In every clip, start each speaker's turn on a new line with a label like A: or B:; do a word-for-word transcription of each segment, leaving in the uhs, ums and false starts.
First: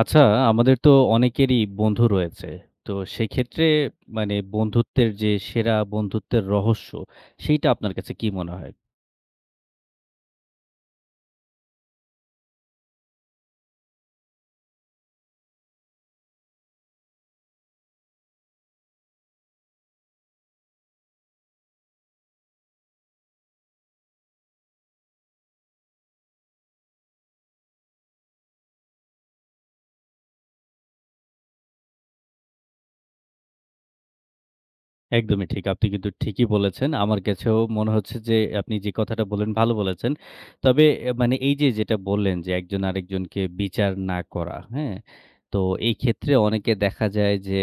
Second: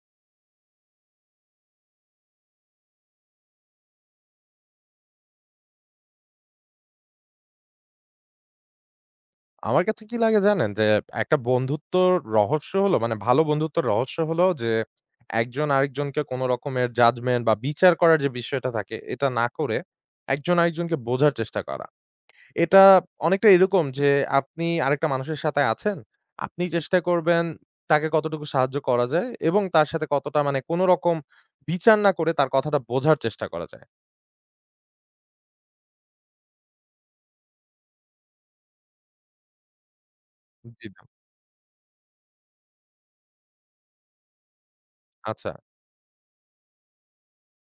A: আচ্ছা, আমাদের তো অনেকেরই বন্ধু রয়েছে। তো সেক্ষেত্রে মানে বন্ধুত্বের যে সেরা বন্ধুত্বের রহস্য, সেইটা আপনার কাছে কি মনে হয়?
B: আমার কাছে কি লাগে জানেন? যে একটা বন্ধুত্বর রহস্য হলো মানে ভালো বন্ধুত্বর রহস্য হলো যে একজন আরেকজনকে কোন রকমের জাজমেন্ট বা বিচার করার যে বিষয়টা থাকে এটা না করে একজন আরেকজনকে বোঝার চেষ্টা করা। এটা অনেকটা এরকম যে আপনি আরেকটা মানুষের সাথে আছেন, আপনি চেষ্টা করবেন তাকে কতটুকু সাহায্য করা যায় এবং তার সাথে কতটা মানে কোন রকম বিচার না করে তার কথাটা বোঝার চেষ্টা করা যায়।
A: একদমই ঠিক। আপনি কিন্তু ঠিকই বলেছেন। আমার কাছেও মনে হচ্ছে যে আপনি যে কথাটা বললেন ভালো বলেছেন। তবে
B: জি,
A: এ মানে এই যে যেটা বললেন যে একজন আরেকজনকে বিচার না করা, হ্যাঁ?
B: আচ্ছা।
A: তো এই ক্ষেত্রে অনেকে দেখা যায় যে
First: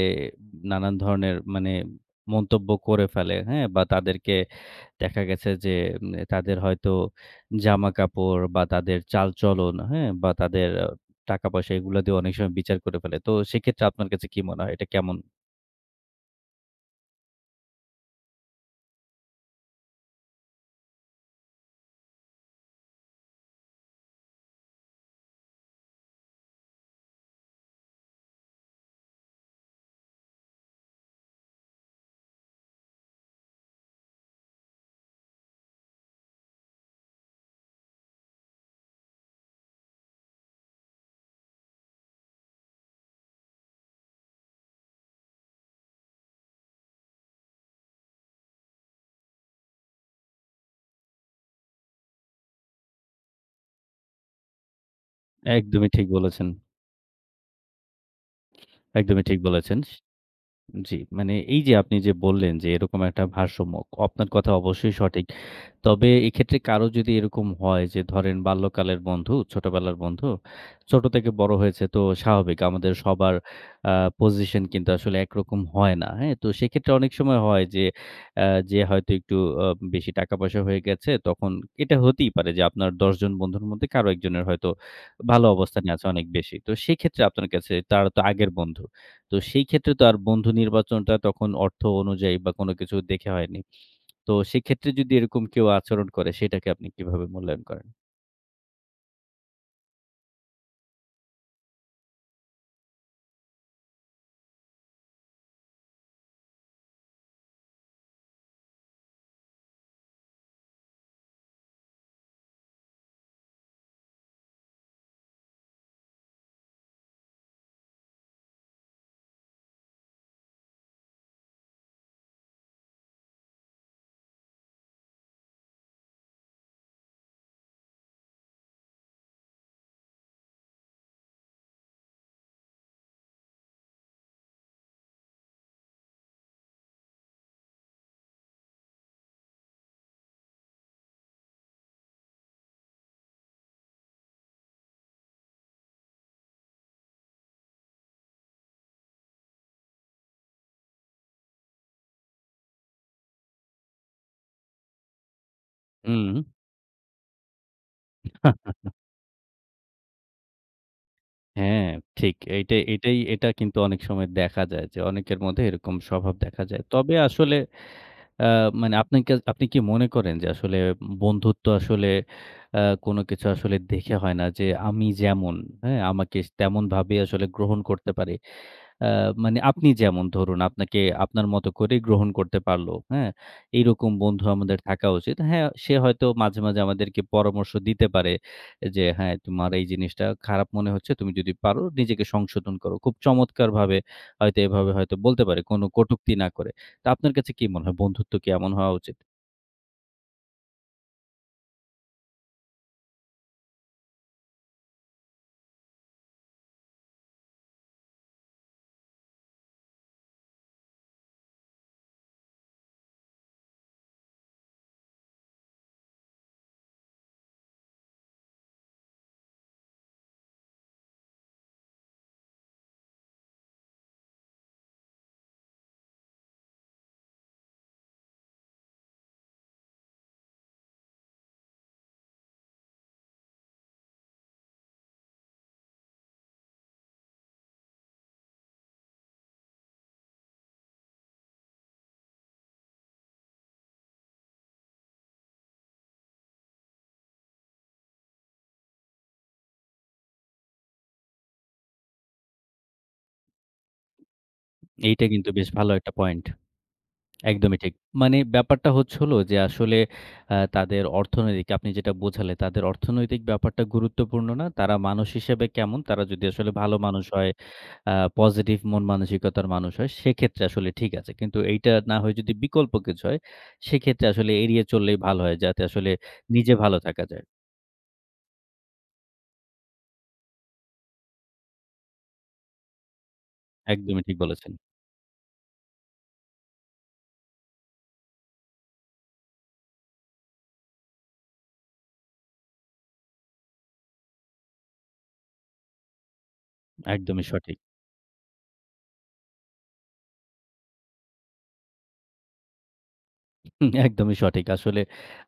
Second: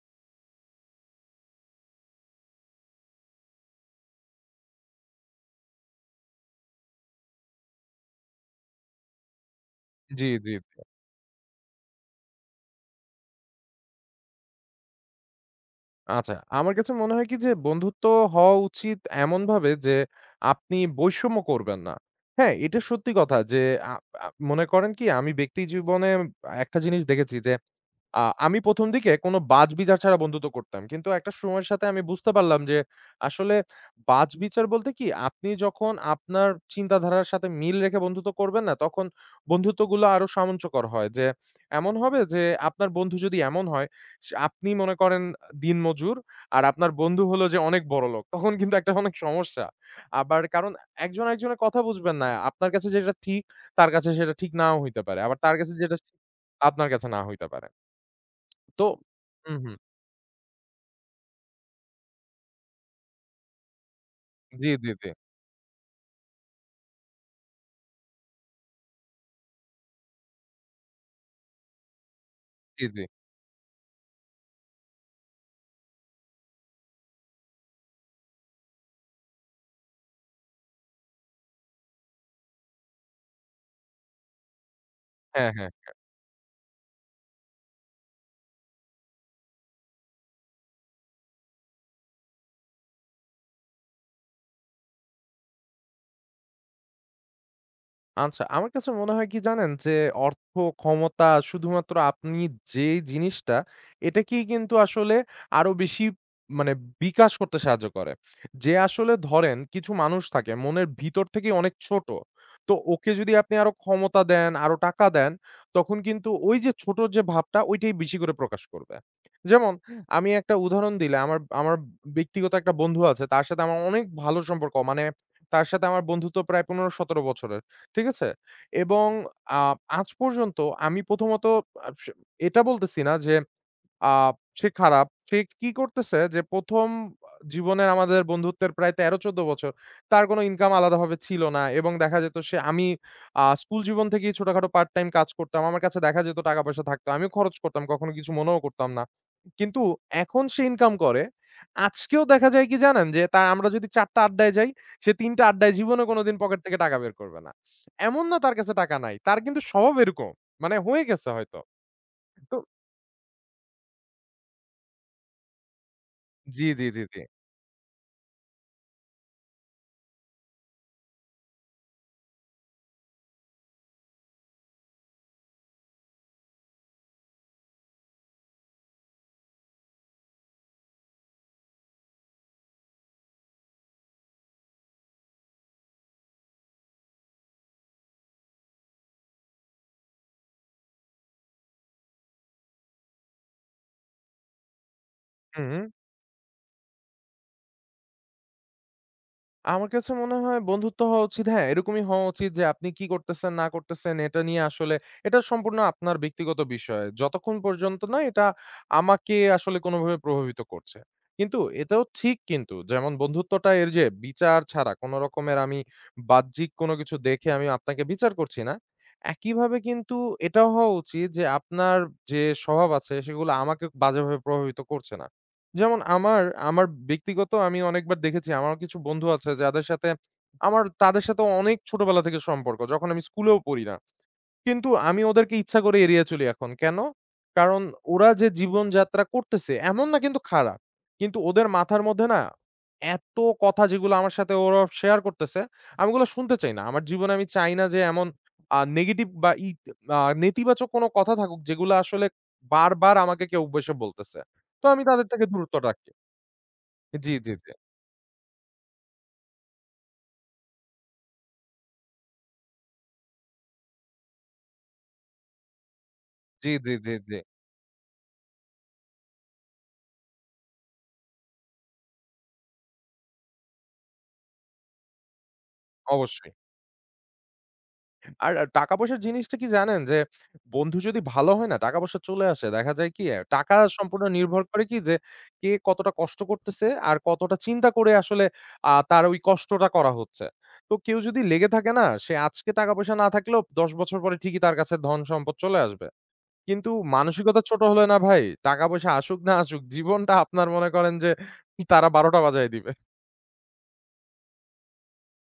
A: নানান ধরনের মানে মন্তব্য করে ফেলে, হ্যাঁ? বা তাদেরকে দেখা গেছে যে উম তাদের হয়তো জামাকাপড় বা তাদের চালচলন, হ্যাঁ?
B: জি,
A: বা
B: জি।
A: তাদের আ টাকা-পয়সা এগুলা দিয়ে অনেক সময় বিচার করে ফেলে। তো সেক্ষেত্রে আপনার কাছে কি মনে হয় এটা কেমন?
B: আচ্ছা, আমার কাছে মনে হয় কি যে বন্ধুত্ব হওয়া উচিত এমনভাবে যে আপনি বৈষম্য করবেন না। হ্যাঁ, এটা সত্যি কথা যে আ আ মনে করেন কি আমি ব্যক্তি জীবনে একটা জিনিস দেখেছি যে আ আমি ১ম দিকে কোনো বাছ-বিচার ছাড়া বন্ধুত্ব করতাম। কিন্তু একটা সময়ের সাথে আমি বুঝতে পারলাম যে আসলে বাছ-বিচার বলতে কি? আপনি যখন আপনার চিন্তাধারার সাথে মিল রেখে বন্ধুত্ব করবেন না? তখন বন্ধুত্বগুলো আরো সামঞ্জস্যকর হয়। যে এমন হবে যে আপনার বন্ধু যদি এমন হয়, সে আপনি মনে করেন দিনমজুর আর আপনার বন্ধু হলো যে অনেক বড়লোক। তখন কিন্তু একটা অনেক সমস্যা। আবার কারণ একজন, একজনের কথা বুঝবেন না। আপনার কাছে যেটা ঠিক, তার কাছে সেটা ঠিক নাও হইতে পারে। আবার তার কাছে
A: একদমই
B: যেটা
A: ঠিক
B: ঠিক,
A: বলেছেন,
B: আপনার কাছে না হইতে পারে। তো
A: একদমই ঠিক
B: হুম, হুম।
A: বলেছেন। জি, মানে এই যে আপনি যে বললেন যে এরকম একটা ভারসাম্য, আপনার কথা
B: জি, জি,
A: অবশ্যই
B: জি।
A: সঠিক। তবে এক্ষেত্রে কারো যদি এরকম হয় যে ধরেন বাল্যকালের বন্ধু, ছোটবেলার বন্ধু, ছোট থেকে বড় হয়েছে তো স্বাভাবিক
B: জি,
A: আমাদের
B: জি।
A: সবার আ পজিশন কিন্তু আসলে একরকম হয় না, হ্যাঁ? তো সেক্ষেত্রে অনেক সময় হয় যে আ যে হয়তো একটু আ বেশি টাকা-পয়সা হয়ে গেছে তখন এটা হতেই পারে যে আপনার দশ জন বন্ধুর মধ্যে কারো একজনের হয়তো ভালো
B: হ্যাঁ, হ্যাঁ,
A: অবস্থানে
B: হ্যাঁ।
A: আছে অনেক বেশি। তো সেক্ষেত্রে আপনার কাছে তারা তো আগের বন্ধু। তো সেই ক্ষেত্রে তো আর বন্ধু নির্বাচনটা তখন অর্থ অনুযায়ী বা কোনো কিছু দেখে হয়নি। তো সেক্ষেত্রে যদি এরকম কেউ আচরণ করে সেটাকে আপনি কিভাবে মূল্যায়ন করেন?
B: আচ্ছা, আমার কাছে মনে হয় কি জানেন? যে অর্থ, ক্ষমতা শুধুমাত্র আপনি যেই জিনিসটা এটাকেই কিন্তু আসলে আরো বেশি মানে বিকাশ করতে সাহায্য করে। যে আসলে ধরেন কিছু মানুষ থাকে মনের ভিতর থেকেই অনেক ছোট। তো ওকে যদি আপনি আরো ক্ষমতা দেন, আরো টাকা দেন, তখন কিন্তু ওই যে ছোট যে ভাবটা ওইটাই বেশি করে প্রকাশ করবে। যেমন আমি একটা উদাহরণ দিলে আমার আমার ব্যক্তিগত একটা বন্ধু আছে। তার সাথে আমার অনেক ভালো সম্পর্ক। মানে তার সাথে আমার বন্ধুত্ব প্রায় পনেরো সতেরো বছরের। ঠিক আছে? এবং আ আজ পর্যন্ত আমি প্রথমত আ এটা বলতেছি না যে আ সে খারাপ। সে কি করতেছে যে ১ম জীবনের আমাদের বন্ধুত্বের প্রায় তেরো চোদ্দ বছর তার কোনো ইনকাম আলাদাভাবে ছিল না এবং দেখা যেত সে আমি আ স্কুল জীবন থেকেই ছোটখাটো পার্ট টাইম কাজ করতাম। আমার কাছে দেখা যেত টাকা-পয়সা থাকতো। আমিও খরচ করতাম। কখনো কিছু মনেও করতাম না। কিন্তু এখন সে ইনকাম করে। আজকেও দেখা যায় কি জানেন? যে তা আমরা যদি চার টা আড্ডায় যাই, সে তিন টা আড্ডায় জীবনে কোনোদিন
A: হুম।
B: পকেট থেকে টাকা বের করবে না। এমন না তার কাছে টাকা নাই। তার কিন্তু স্বভাব এরকম। মানে হয়ে গেছে হয়তো।
A: হ্যাঁ, ঠিক।
B: তো
A: এইটা এটাই এটা কিন্তু অনেক সময় দেখা যায় যে অনেকের মধ্যে এরকম স্বভাব দেখা
B: জি,
A: যায়।
B: জি, জি,
A: তবে
B: জি।
A: আসলে আ মানে আপনি কা আপনি কি মনে করেন যে আসলে বন্ধুত্ব আসলে আ কোনো কিছু আসলে দেখে হয় না যে আমি যেমন, হ্যাঁ? আমাকে তেমনভাবে আসলে গ্রহণ করতে পারে। আ মানে আপনি যেমন ধরুন আপনাকে আপনার মতো করে গ্রহণ করতে পারল, হ্যাঁ? এইরকম বন্ধু আমাদের থাকা উচিত। হ্যাঁ, সে হয়তো মাঝে, মাঝে আমাদেরকে পরামর্শ দিতে পারে যে, "হ্যাঁ, তোমার এই জিনিসটা খারাপ মনে হচ্ছে। তুমি যদি পারো নিজেকে সংশোধন করো।" খুব চমৎকারভাবে হয়তো এভাবে হয়তো বলতে পারে
B: হুম।
A: কোনো কটূক্তি না করে। তো আপনার কাছে কি মনে হয় বন্ধুত্ব কি এমন হওয়া উচিত?
B: আমার কাছে মনে হয় বন্ধুত্ব হওয়া উচিত হ্যাঁ, এরকমই হওয়া উচিত যে আপনি কি করতেছেন না করতেছেন এটা নিয়ে আসলে এটা সম্পূর্ণ আপনার ব্যক্তিগত বিষয়। যতক্ষণ পর্যন্ত না এটা আমাকে আসলে কোনোভাবে প্রভাবিত করছে। কিন্তু এটাও ঠিক কিন্তু যেমন বন্ধুত্বটা এর যে বিচার ছাড়া কোন রকমের আমি বাহ্যিক কোনো কিছু দেখে আমি আপনাকে বিচার করছি না। একইভাবে কিন্তু এটাও হওয়া উচিত যে আপনার যে স্বভাব আছে সেগুলো আমাকে বাজেভাবে প্রভাবিত করছে না। যেমন আমার, আমার ব্যক্তিগত আমি অনেকবার দেখেছি আমার কিছু বন্ধু আছে যাদের সাথে আমার তাদের সাথে অনেক ছোটবেলা থেকে সম্পর্ক। যখন আমি স্কুলেও পড়ি না। কিন্তু আমি ওদেরকে ইচ্ছা করে এড়িয়ে চলি এখন। কেন? কারণ ওরা যে জীবনযাত্রা করতেছে, এমন না কিন্তু খারাপ। কিন্তু ওদের মাথার মধ্যে না এত কথা যেগুলো আমার সাথে ওরা শেয়ার করতেছে, আমি ওগুলো শুনতে চাই না। আমার জীবনে আমি চাই না যে এমন আ নেগেটিভ বা ইত আ নেতিবাচক কোনো কথা থাকুক যেগুলো আসলে বারবার আমাকে কেউ বসে বলতেছে। তো আমি
A: এইটা
B: তাদের থেকে
A: কিন্তু বেশ
B: দূরত্ব
A: ভালো
B: রাখি।
A: একটা পয়েন্ট।
B: জি, জি, জি।
A: একদমই ঠিক। মানে ব্যাপারটা হচ্ছে হলো যে আসলে আ তাদের অর্থনৈতিক আপনি যেটা বোঝালেন তাদের অর্থনৈতিক ব্যাপারটা গুরুত্বপূর্ণ না। তারা মানুষ হিসেবে কেমন, তারা যদি
B: জি,
A: আসলে
B: জি,
A: ভালো
B: জি,
A: মানুষ
B: জি।
A: হয়, আ পজিটিভ মন মানসিকতার মানুষ হয় সেক্ষেত্রে আসলে ঠিক আছে। কিন্তু এইটা না হয়ে যদি বিকল্প কিছু হয়, সেক্ষেত্রে আসলে এড়িয়ে চললেই ভালো হয় যাতে আসলে
B: অবশ্যই।
A: নিজে ভালো থাকা যায়।
B: আর টাকা-পয়সার জিনিসটা কি জানেন? যে বন্ধু যদি ভালো হয় না, টাকা-পয়সা চলে আসে। দেখা যায় কি? অ্যা টাকা সম্পূর্ণ
A: একদমই ঠিক
B: নির্ভর
A: বলেছেন।
B: করে কি? যে কে কতটা কষ্ট করতেছে আর কতটা চিন্তা করে আসলে আ তার ওই কষ্টটা করা হচ্ছে। তো কেউ যদি লেগে থাকে না? সে আজকে টাকা-পয়সা না থাকলেও দশ বছর পরে ঠিকই তার কাছে ধন-সম্পদ চলে আসবে। কিন্তু
A: একদমই
B: মানসিকতা
A: সঠিক।
B: ছোট হলে না ভাই, টাকা-পয়সা আসুক না আসুক, জীবনটা আপনার মনে করেন যে তারা ১২টা বাজায় দিবে।
A: হুম, একদমই সঠিক। আসলে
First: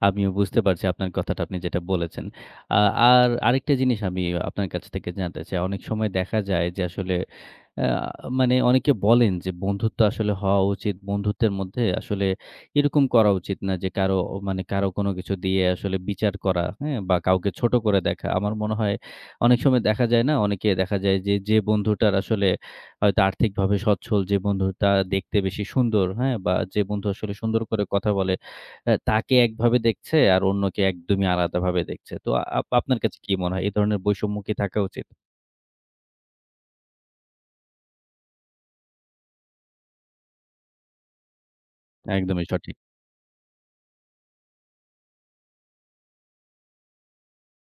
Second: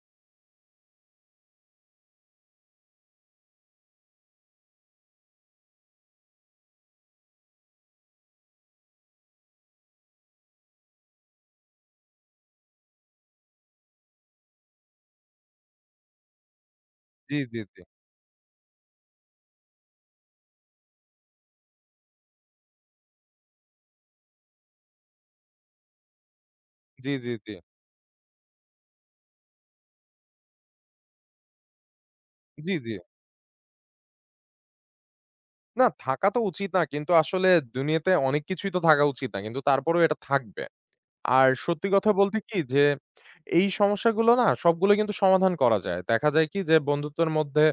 A: আমিও বুঝতে পারছি আপনার কথাটা আপনি যেটা বলেছেন। আ আর আরেকটা জিনিস আমি আপনার কাছ থেকে জানতে চাই। অনেক সময় দেখা যায় যে আসলে আ মানে অনেকে বলেন যে বন্ধুত্ব আসলে হওয়া উচিত। বন্ধুত্বের মধ্যে আসলে এরকম করা উচিত না যে কারো মানে কারো কোনো কিছু দিয়ে আসলে বিচার করা, হ্যাঁ? বা
B: জি,
A: কাউকে
B: জি,
A: ছোট
B: জি।
A: করে দেখা। আমার মনে হয় অনেক সময় দেখা যায় না? অনেকে দেখা যায় যে, যে বন্ধুটার আসলে হয়তো আর্থিকভাবে সচ্ছল যে বন্ধুটা দেখতে বেশি সুন্দর, হ্যাঁ? বা যে বন্ধু
B: জি, জি,
A: আসলে
B: জি।
A: সুন্দর করে কথা বলে, অ্যা তাকে একভাবে দেখছে আর অন্যকে একদমই আলাদাভাবে দেখছে। তো আ- আপ
B: জি, জি।
A: আপনার কাছে কি মনে হয়? এই ধরনের বৈষম্য কি থাকা উচিত?
B: না থাকা তো উচিত না। কিন্তু আসলে দুনিয়াতে অনেক কিছুই তো থাকা উচিত না। কিন্তু তারপরেও এটা থাকবে। আর সত্যি কথা বলতে
A: একদমই
B: কি
A: সঠিক।
B: যে, এই সমস্যাগুলো না সবগুলো কিন্তু সমাধান করা যায়। দেখা যায় কি যে বন্ধুত্বের মধ্যে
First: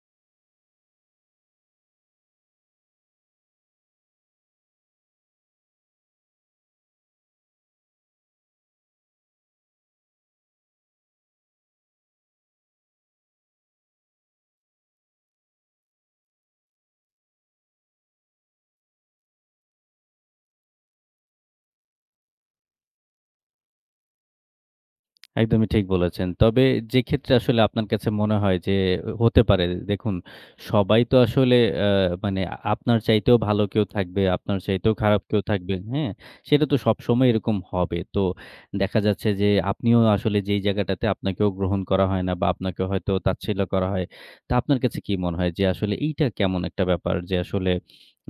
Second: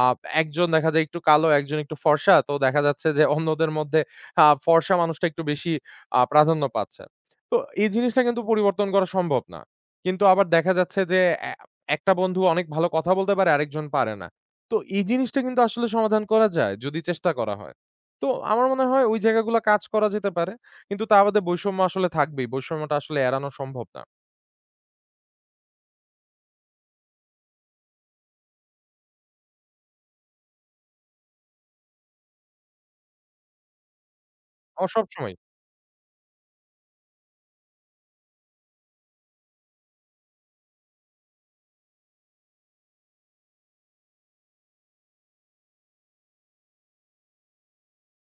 B: আ একজন দেখা যায় একটু কালো, একজন একটু ফর্সা। তো দেখা যাচ্ছে যে অন্যদের মধ্যে আ ফর্সা মানুষটা একটু বেশি আ প্রাধান্য পাচ্ছে। তো এই জিনিসটা কিন্তু পরিবর্তন করা সম্ভব না। কিন্তু আবার দেখা যাচ্ছে যে এ একটা বন্ধু অনেক ভালো কথা বলতে পারে, আরেকজন পারে না। তো এই জিনিসটা কিন্তু আসলে সমাধান করা যায় যদি চেষ্টা করা হয়। তো আমার মনে হয় ওই জায়গাগুলো কাজ করা যেতে পারে। কিন্তু তা বাদে বৈষম্য আসলে থাকবেই। বৈষম্যটা আসলে এড়ানো সম্ভব না।
A: একদমই ঠিক বলেছেন। তবে যে ক্ষেত্রে আসলে আপনার কাছে মনে হয় যে হতে পারে দেখুন সবাই তো আসলে আ মানে আপনার চাইতেও ভালো কেউ থাকবে, আপনার
B: অ
A: চাইতেও খারাপ
B: সবসময়ই।
A: কেউ থাকবে, হ্যাঁ? সেটা তো সবসময় এরকম হবে। তো দেখা যাচ্ছে যে আপনিও আসলে যেই জায়গাটাতে আপনাকেও গ্রহণ করা হয় না বা আপনাকে হয়তো তাচ্ছিল্য করা হয়। তা আপনার কাছে কি মনে হয় যে আসলে এইটা কেমন একটা ব্যাপার যে আসলে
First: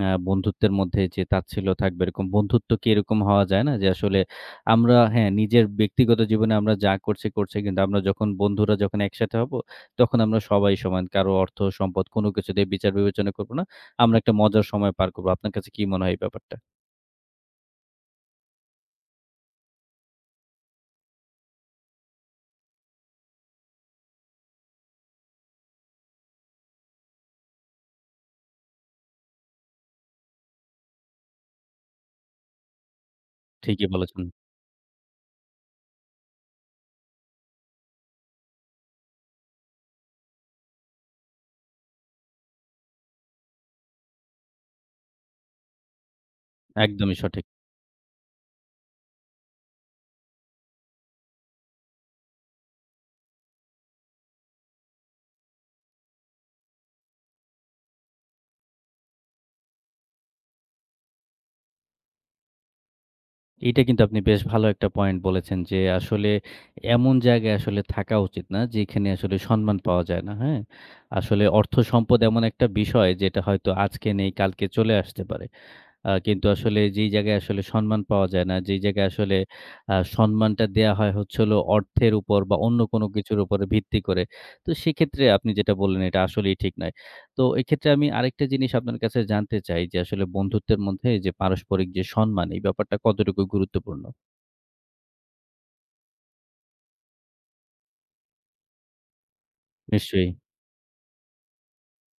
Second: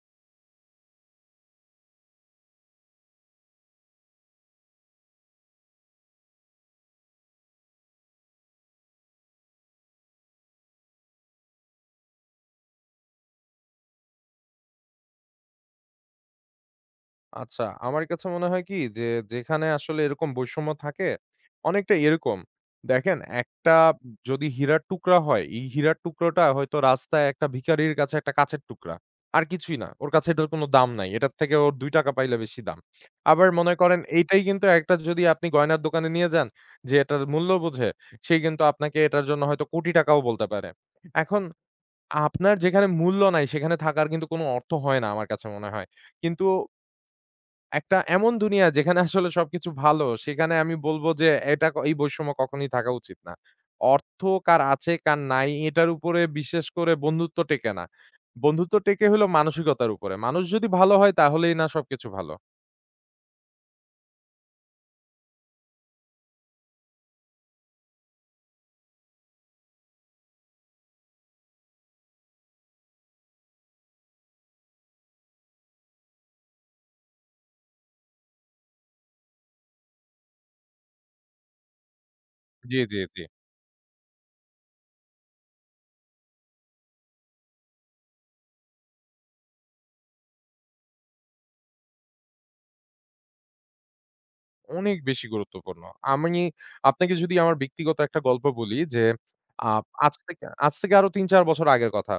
A: আ বন্ধুত্বের মধ্যে যে তাচ্ছিল্য থাকবে এরকম বন্ধুত্ব কি এরকম হওয়া যায় না? যে আসলে আমরা হ্যাঁ, নিজের ব্যক্তিগত জীবনে আমরা যা করছি, করছি। কিন্তু আমরা যখন বন্ধুরা যখন একসাথে হব, তখন আমরা সবাই সমান। কারো অর্থ, সম্পদ কোনো কিছু দিয়ে বিচার বিবেচনা করব না। আমরা একটা মজার সময় পার করব। আপনার কাছে কি মনে হয় এই ব্যাপারটা?
B: আচ্ছা, আমার কাছে মনে হয় কি যে, যেখানে আসলে এরকম বৈষম্য থাকে, অনেকটা এরকম। দেখেন একটা যদি হীরার টুকরা হয়, এই হীরার টুকরোটা হয়তো রাস্তায় একটা ভিখারির কাছে একটা কাঁচের টুকরা। আর কিছুই না। ওর কাছে এটার কোনো দাম নাই। এটার থেকে ওর ৳দুই পাইলে বেশি দাম। আবার মনে
A: ঠিকই
B: করেন
A: বলেছেন।
B: এইটাই কিন্তু একটা যদি আপনি গয়নার দোকানে নিয়ে যান, যে এটার মূল্য বোঝে, সে কিন্তু আপনাকে এটার জন্য হয়তো কোটি টাকাও বলতে পারে। এখন আপনার যেখানে মূল্য নাই সেখানে থাকার কিন্তু কোনো অর্থ হয় না আমার কাছে মনে হয়। কিন্তু
A: একদমই সঠিক।
B: একটা এমন দুনিয়া যেখানে আসলে সবকিছু ভালো সেখানে আমি বলব যে এটা ক এই বৈষম্য কখনোই থাকা উচিত না। অর্থ কার আছে কার নাই এটার উপরে বিশেষ করে বন্ধুত্ব টেকে না। বন্ধুত্ব টেকে হলো মানসিকতার উপরে। মানুষ যদি ভালো হয় তাহলেই না সবকিছু ভালো।
A: এইটা কিন্তু আপনি বেশ ভালো একটা পয়েন্ট বলেছেন যে, আসলে এমন জায়গায় আসলে থাকা উচিত না, যেখানে আসলে সম্মান পাওয়া যায় না। হ্যাঁ? আসলে অর্থ সম্পদ এমন একটা বিষয় যেটা হয়তো আজকে নেই, কালকে চলে আসতে পারে। আ কিন্তু আসলে যেই জায়গায় আসলে সম্মান পাওয়া যায় না, যেই জায়গায় আসলে আ সম্মানটা দেয়া হয় হচ্ছে হলো অর্থের উপর বা
B: জি,
A: অন্য
B: জি,
A: কোনো
B: জি।
A: কিছুর উপরে ভিত্তি করে। তো সেক্ষেত্রে আপনি যেটা বললেন এটা আসলেই ঠিক নয়। তো এক্ষেত্রে আমি আরেকটা জিনিস আপনার কাছে জানতে চাই যে আসলে বন্ধুত্বের মধ্যে যে পারস্পরিক যে সম্মান এই ব্যাপারটা কতটুকু গুরুত্বপূর্ণ?
B: অনেক বেশি গুরুত্বপূর্ণ। আমি আপনাকে যদি আমার ব্যক্তিগত একটা গল্প বলি যে, আ আজ
A: নিশ্চয়ই।
B: থেকে আজ থেকে আরো তিন চার বছর আগের কথা।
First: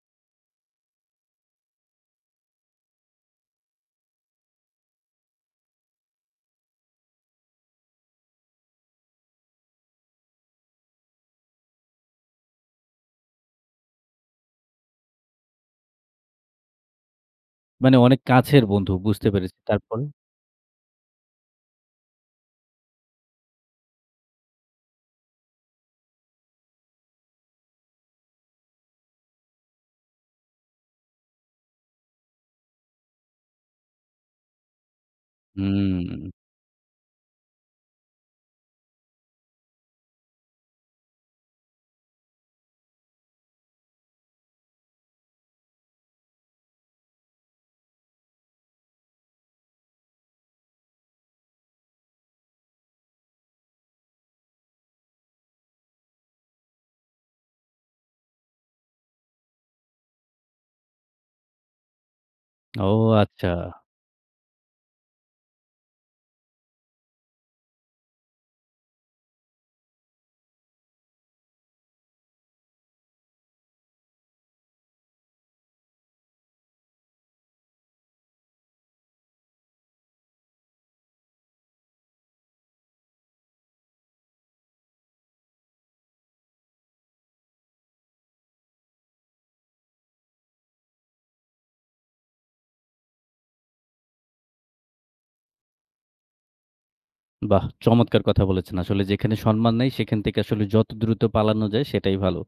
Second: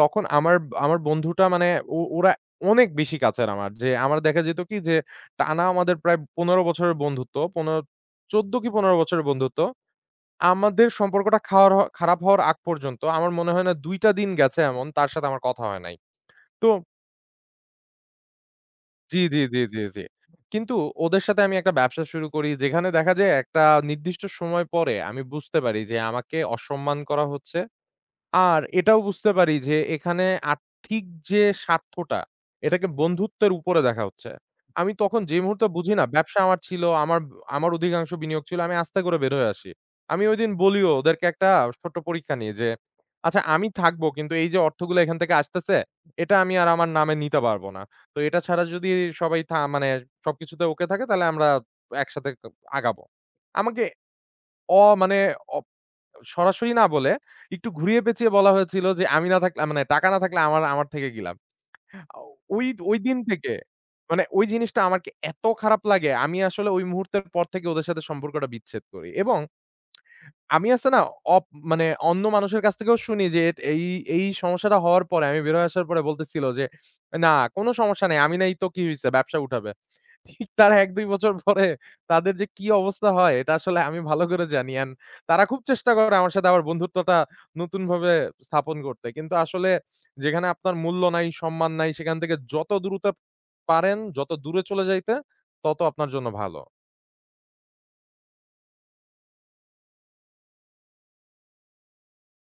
B: তখন আমার আমার বন্ধুটা মানে ও ওরা অনেক বেশি কাছের আমার। যে আমার দেখা যেত কি যে টানা আমাদের প্রায় পনেরো বছরের বন্ধুত্ব, পনেরো চোদ্দ কি পনেরো বছরের বন্ধুত্ব। আমাদের সম্পর্কটা খাওয়ার হ- খারাপ হওয়ার আগ পর্যন্ত আমার মনে হয় না দুই টা দিন গেছে এমন তার সাথে আমার কথা হয় নাই। তো
A: মানে অনেক কাছের বন্ধু
B: জি,
A: বুঝতে
B: জি, জি,
A: পেরেছি।
B: জি, জি।
A: তারপরে?
B: কিন্তু ওদের সাথে আমি একটা ব্যবসা শুরু করি যেখানে দেখা যায় একটা নির্দিষ্ট সময় পরে আমি বুঝতে পারি যে আমাকে অসম্মান করা হচ্ছে। আর এটাও বুঝতে পারি যে এখানে আর্থিক যে স্বার্থটা, এটাকে বন্ধুত্বের উপরে দেখা হচ্ছে। আমি তখন যে মুহূর্তে বুঝি না
A: হুম।
B: ব্যবসা আমার ছিল, আমার আমার অধিকাংশ বিনিয়োগ ছিল, আমি আস্তে করে বের হয়ে আসি। আমি ঐদিন বলিও ওদেরকে একটা ছোট্ট পরীক্ষা নিয়ে যে, "আচ্ছা আমি থাকবো কিন্তু এই যে অর্থগুলো এখান থেকে আসতেছে, এটা আমি আর আমার নামে নিতে পারব না। তো এটা ছাড়া যদি সবাই থা মানে সবকিছুতে ওকে থাকে তাহলে আমরা একসাথে ক আগাবো।" আমাকে অ মানে সরাসরি না বলে একটু ঘুরিয়ে পেঁচিয়ে বলা হয়েছিল যে, "আমি না থাকলে মানে টাকা না থাকলে আমার আমার থেকে কি লাভ?" আ ওই
A: ও
B: ওই দিন থেকে
A: আচ্ছা।
B: মানে ওই জিনিসটা আমাকে এত খারাপ লাগে, আমি আসলে ওই মুহূর্তের পর থেকে ওদের সাথে সম্পর্কটা বিচ্ছেদ করি এবং আমি আছে না অপ মানে অন্য মানুষের কাছ থেকেও শুনি যে এট এই, এই সমস্যাটা হওয়ার পরে আমি বের হয়ে আসার পরে বলতেছিল যে, "না, কোনো সমস্যা নাই। আমি নাই তো কি হইছে? ব্যবসা উঠাবে।" ঠিক তার এক দুই বছর পরে তাদের যে কি অবস্থা হয় এটা আসলে আমি ভালো করে জানি। অ্যান্ড তারা খুব চেষ্টা করে আমার সাথে আবার বন্ধুত্বটা নতুনভাবে স্থাপন করতে। কিন্তু আসলে যেখানে আপনার মূল্য নাই, সম্মান নাই সেখান থেকে যত দ্রুত পারেন, যত দূরে চলে যাইতে তত আপনার জন্য ভালো।
A: বাহ! চমৎকার কথা বলেছেন। আসলে যেখানে সম্মান নাই সেখান থেকে আসলে যত দ্রুত পালানো যায় সেটাই ভালো।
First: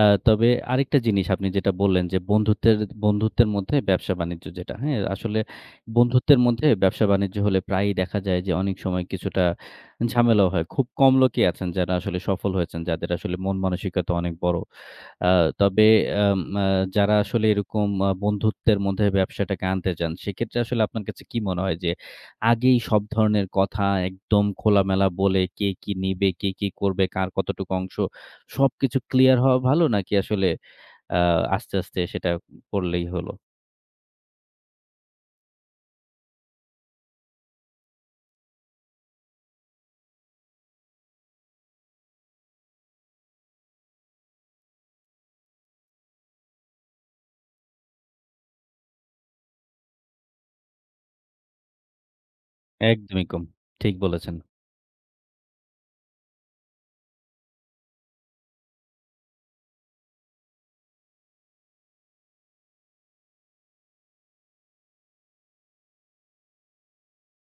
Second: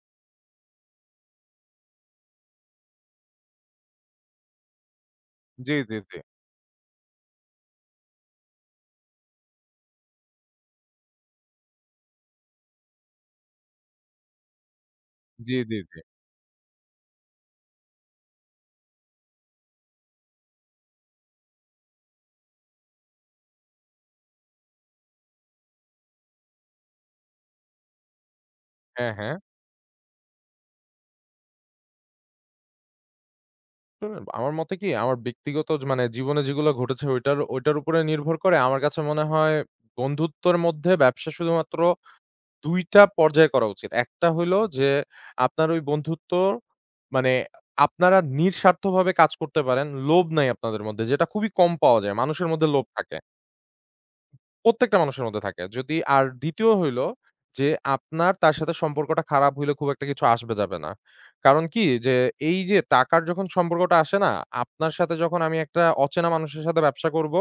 A: আ তবে আরেকটা জিনিস আপনি যেটা বললেন যে, বন্ধুত্বের বন্ধুত্বের মধ্যে ব্যবসা-বাণিজ্য যেটা, হ্যাঁ? আসলে
B: জি, জি, জি।
A: বন্ধুত্বের মধ্যে ব্যবসা-বাণিজ্য হলে প্রায়ই দেখা যায় যে, অনেক সময় কিছুটা ঝামেলাও হয়। খুব কম লোকই আছেন যারা আসলে সফল হয়েছেন, যাদের আসলে মন মানসিকতা অনেক বড়। আ
B: জি, জি,
A: তবে
B: জি।
A: আম আ যারা আসলে এরকম আ বন্ধুত্বের মধ্যে ব্যবসাটাকে আনতে চান, সেক্ষেত্রে আসলে আপনার কাছে কি মনে হয় যে, আগেই সব ধরনের কথা একদম খোলামেলা বলে কে কি নিবে, কে কি করবে, কার কতটুকু অংশ সবকিছু
B: হ্যাঁ, হ্যাঁ।
A: ক্লিয়ার হওয়া ভালো নাকি আসলে আ আস্তে, আস্তে সেটা করলেই হলো?
B: শুনুন আমার মতে কি আমার ব্যক্তিগত জ- মানে জীবনে যেগুলো ঘটেছে ওইটার ওইটার উপরে নির্ভর করে আমার কাছে মনে হয় বন্ধুত্বের মধ্যে ব্যবসা শুধুমাত্র দুই টা পর্যায়ে করা উচিত। একটা হইলো যে আপনার ওই বন্ধুত্ব মানে আপনারা নিঃস্বার্থভাবে কাজ করতে পারেন। লোভ নাই আপনাদের মধ্যে যেটা খুবই কম পাওয়া যায়। মানুষের মধ্যে লোভ থাকে।
A: একদমই কম। ঠিক বলেছেন।
B: প্রত্যেকটা মানুষের মধ্যে থাকে। যদি আর ২য় হইলো যে আপনার তার সাথে সম্পর্কটা খারাপ হইলে খুব একটা কিছু আসবে যাবে না। কারণ কি যে এই যে টাকার যখন সম্পর্কটা আসে না, আপনার সাথে যখন আমি একটা অচেনা মানুষের সাথে ব্যবসা করব,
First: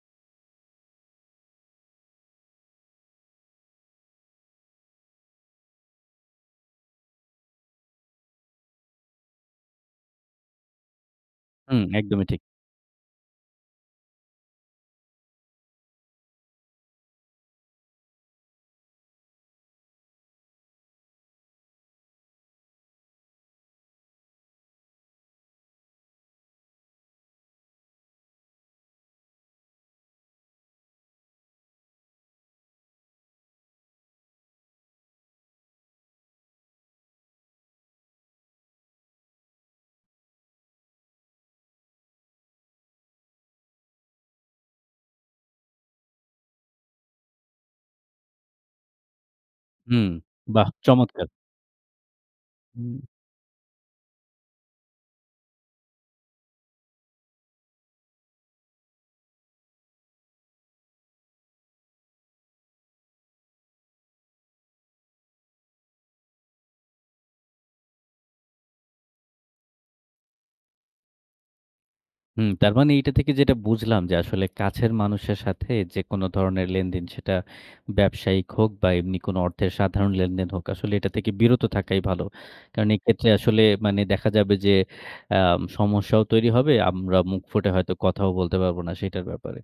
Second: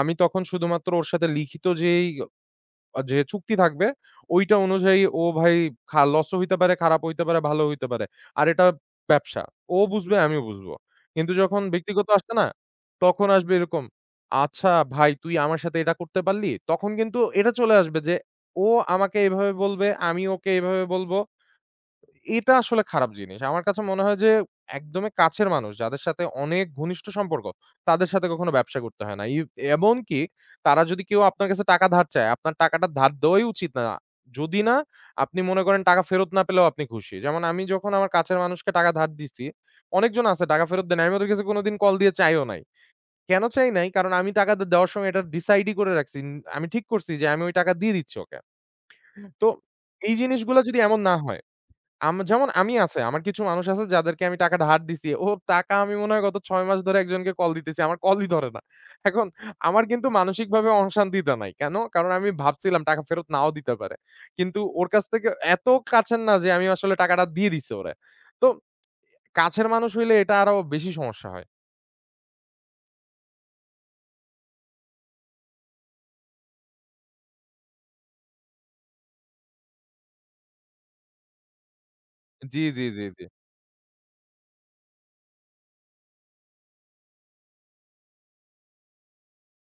B: আমি তখন শুধুমাত্র ওর সাথে লিখিত যেই আ যে চুক্তি থাকবে ঐটা অনুযায়ী ও ভাই খা লসও হইতে পারে, খারাপ হইতে পারে, ভালো হইতে পারে। আর এটা ব্যবসা। ও বুঝবে, আমিও বুঝবো। কিন্তু যখন
A: হুম,
B: ব্যক্তিগত
A: একদমই
B: আসবে
A: ঠিক।
B: না, তখন আসবে এরকম, "আচ্ছা ভাই তুই আমার সাথে এটা করতে পারলি?" তখন কিন্তু এটা চলে আসবে যে ও আমাকে এভাবে বলবে, আমি ওকে এভাবে বলব। এটা আসলে খারাপ জিনিস। আমার কাছে মনে হয় যে একদমই কাছের মানুষ যাদের সাথে অনেক ঘনিষ্ঠ সম্পর্ক, তাদের সাথে কখনো ব্যবসা করতে হয় না। ইভ এমনকি তারা যদি কেউ আপনার কাছে টাকা ধার চায়, আপনার টাকাটা ধার দেওয়াই উচিত না। যদি না আপনি মনে করেন টাকা ফেরত না পেলেও আপনি খুশি। যেমন আমি যখন আমার কাছের মানুষকে টাকা ধার দিছি, অনেকজন আছে টাকা ফেরত দেয় নাই। আমি ওদের কাছে কোনোদিন কল দিয়ে চাইও নাই। কেন চাই নাই? কারণ আমি টাকা দে দেওয়ার সময় এটা ডিসাইডই করে রাখছি। আমি ঠিক করছি যে আমি ওই টাকা দিয়ে দিচ্ছি ওকে। তো
A: হুম,
B: এই জিনিসগুলা
A: বাহ!
B: যদি এমন না
A: চমৎকার!
B: হয় আম যেমন আমি আছে। আমার কিছু মানুষ আছে যাদেরকে আমি টাকা ধার দিছি। ওর টাকা আমি মনে হয় গত ছয় মাস ধরে একজনকে কল দিতেছি। আমার কলই ধরে না। এখন আমার কিন্তু মানসিকভাবে অশান্তিটা নাই। কেন? কারণ আমি ভাবছিলাম টাকা ফেরত নাও দিতে পারে। কিন্তু ওর কাছ থেকে এত কাছের না যে আমি আসলে টাকাটা দিয়ে দিছি ওরে। তো কাছের মানুষ হইলে এটা আরো বেশি সমস্যা হয়।
A: হুম, তার মানে এইটা থেকে যেটা বুঝলাম যে আসলে কাছের মানুষের সাথে যে কোনো ধরনের লেনদেন সেটা ব্যবসায়িক হোক বা এমনি কোনো অর্থের সাধারণ লেনদেন হোক আসলে এটা থেকে বিরত থাকাই ভালো।
B: জি, জি,
A: কারণ
B: জি, জি।
A: এক্ষেত্রে আসলে মানে দেখা যাবে যে আম সমস্যাও তৈরি হবে। আমরা মুখ ফুটে হয়তো কথাও বলতে পারবো না সেটার ব্যাপারে।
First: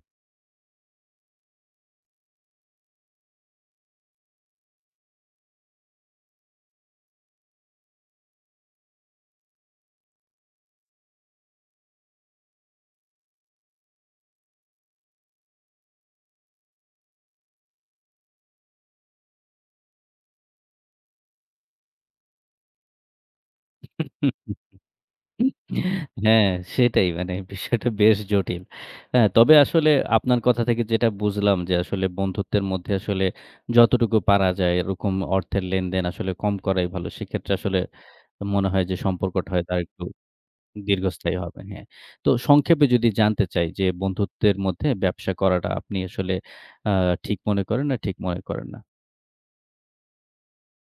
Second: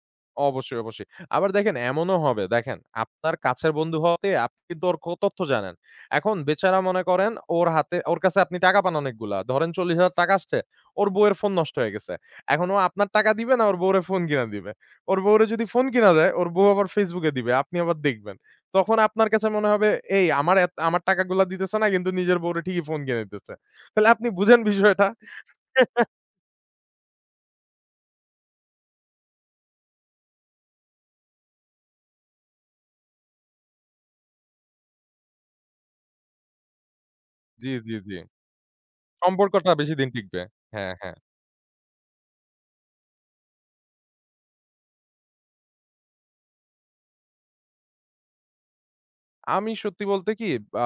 B: অবশ্যই, অবশ্যই। আবার দেখেন এমনও হবে দেখেন আপনার কাছের বন্ধু হতে আপনি কিন্তু ওর ক তথ্য জানেন। এখন বেচারা মনে করেন ওর হাতে ওর কাছে আপনি টাকা পান অনেকগুলা। ধরেন ৳চল্লিশ হাজার আসছে। ওর বউয়ের ফোন নষ্ট হয়ে গেছে। এখন ও আপনার টাকা দিবে না ওর বউরে ফোন কিনা দিবে। ওর বউরে যদি ফোন কিনা দেয় ওর বউ আবার Facebook এ দিবে। আপনি আবার দেখবেন। তখন আপনার কাছে মনে হবে এই আমার এত আমার টাকাগুলা দিতেছে না কিন্তু নিজের বউরে ঠিকই ফোন কিনে দিতেছে। তাহলে আপনি বুঝেন বিষয়টা?
A: হ্যাঁ, সেটাই মানে বিষয়টা বেশ জটিল। হ্যাঁ, তবে আসলে আপনার কথা থেকে যেটা বুঝলাম যে আসলে বন্ধুত্বের মধ্যে আসলে যতটুকু পারা যায় এরকম অর্থের লেনদেন আসলে কম করাই ভালো। সেক্ষেত্রে
B: জি,
A: আসলে
B: জি, জি।
A: মনে হয় যে সম্পর্কটা হয়তো
B: সম্পর্কটা বেশি
A: আরেকটু
B: দিন টিকবে। হ্যাঁ, হ্যাঁ।
A: দীর্ঘস্থায়ী হবে। হ্যাঁ। তো সংক্ষেপে যদি জানতে চাই যে বন্ধুত্বের মধ্যে ব্যবসা করাটা আপনি আসলে আ ঠিক মনে করেন না ঠিক মনে করেন না?
B: আমি সত্যি বলতে কি আ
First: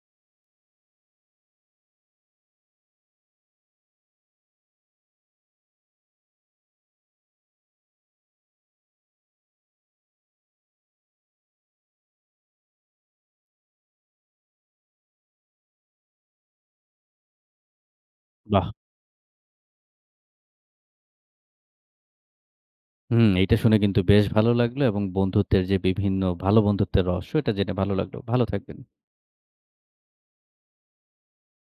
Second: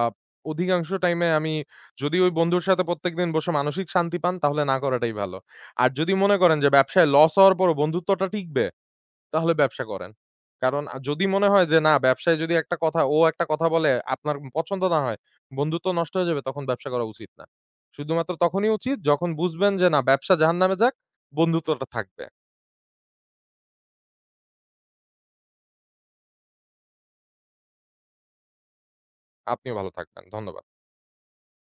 B: অধিকাংশ টাইমে আমি যদি ওই বন্ধুর সাথে প্রত্যেকদিন বসে মানসিক শান্তি পান তাহলে না করাটাই ভালো। আর যদি মনে করেন যে ব্যবসায় লস হওয়ার পরও বন্ধুত্বটা টিকবে তাহলে ব্যবসা করেন। কারণ আ যদি মনে হয় যে না ব্যবসায় যদি একটা কথা ও একটা কথা বলে আপনার পছন্দ না হয়, বন্ধুত্ব নষ্ট হয়ে যাবে তখন ব্যবসা করা উচিত না। শুধুমাত্র
A: বাহ!
B: তখনই উচিত যখন বুঝবেন যে না ব্যবসা জাহান্নামে যাক, বন্ধুত্বটা থাকবে।
A: হুম, এইটা শুনে কিন্তু বেশ ভালো লাগলো এবং বন্ধুত্বের যে বিভিন্ন ভালো বন্ধুত্বের রহস্য এটা জেনে ভালো লাগলো। ভালো থাকবেন।
B: আপনিও ভালো থাকবেন। ধন্যবাদ।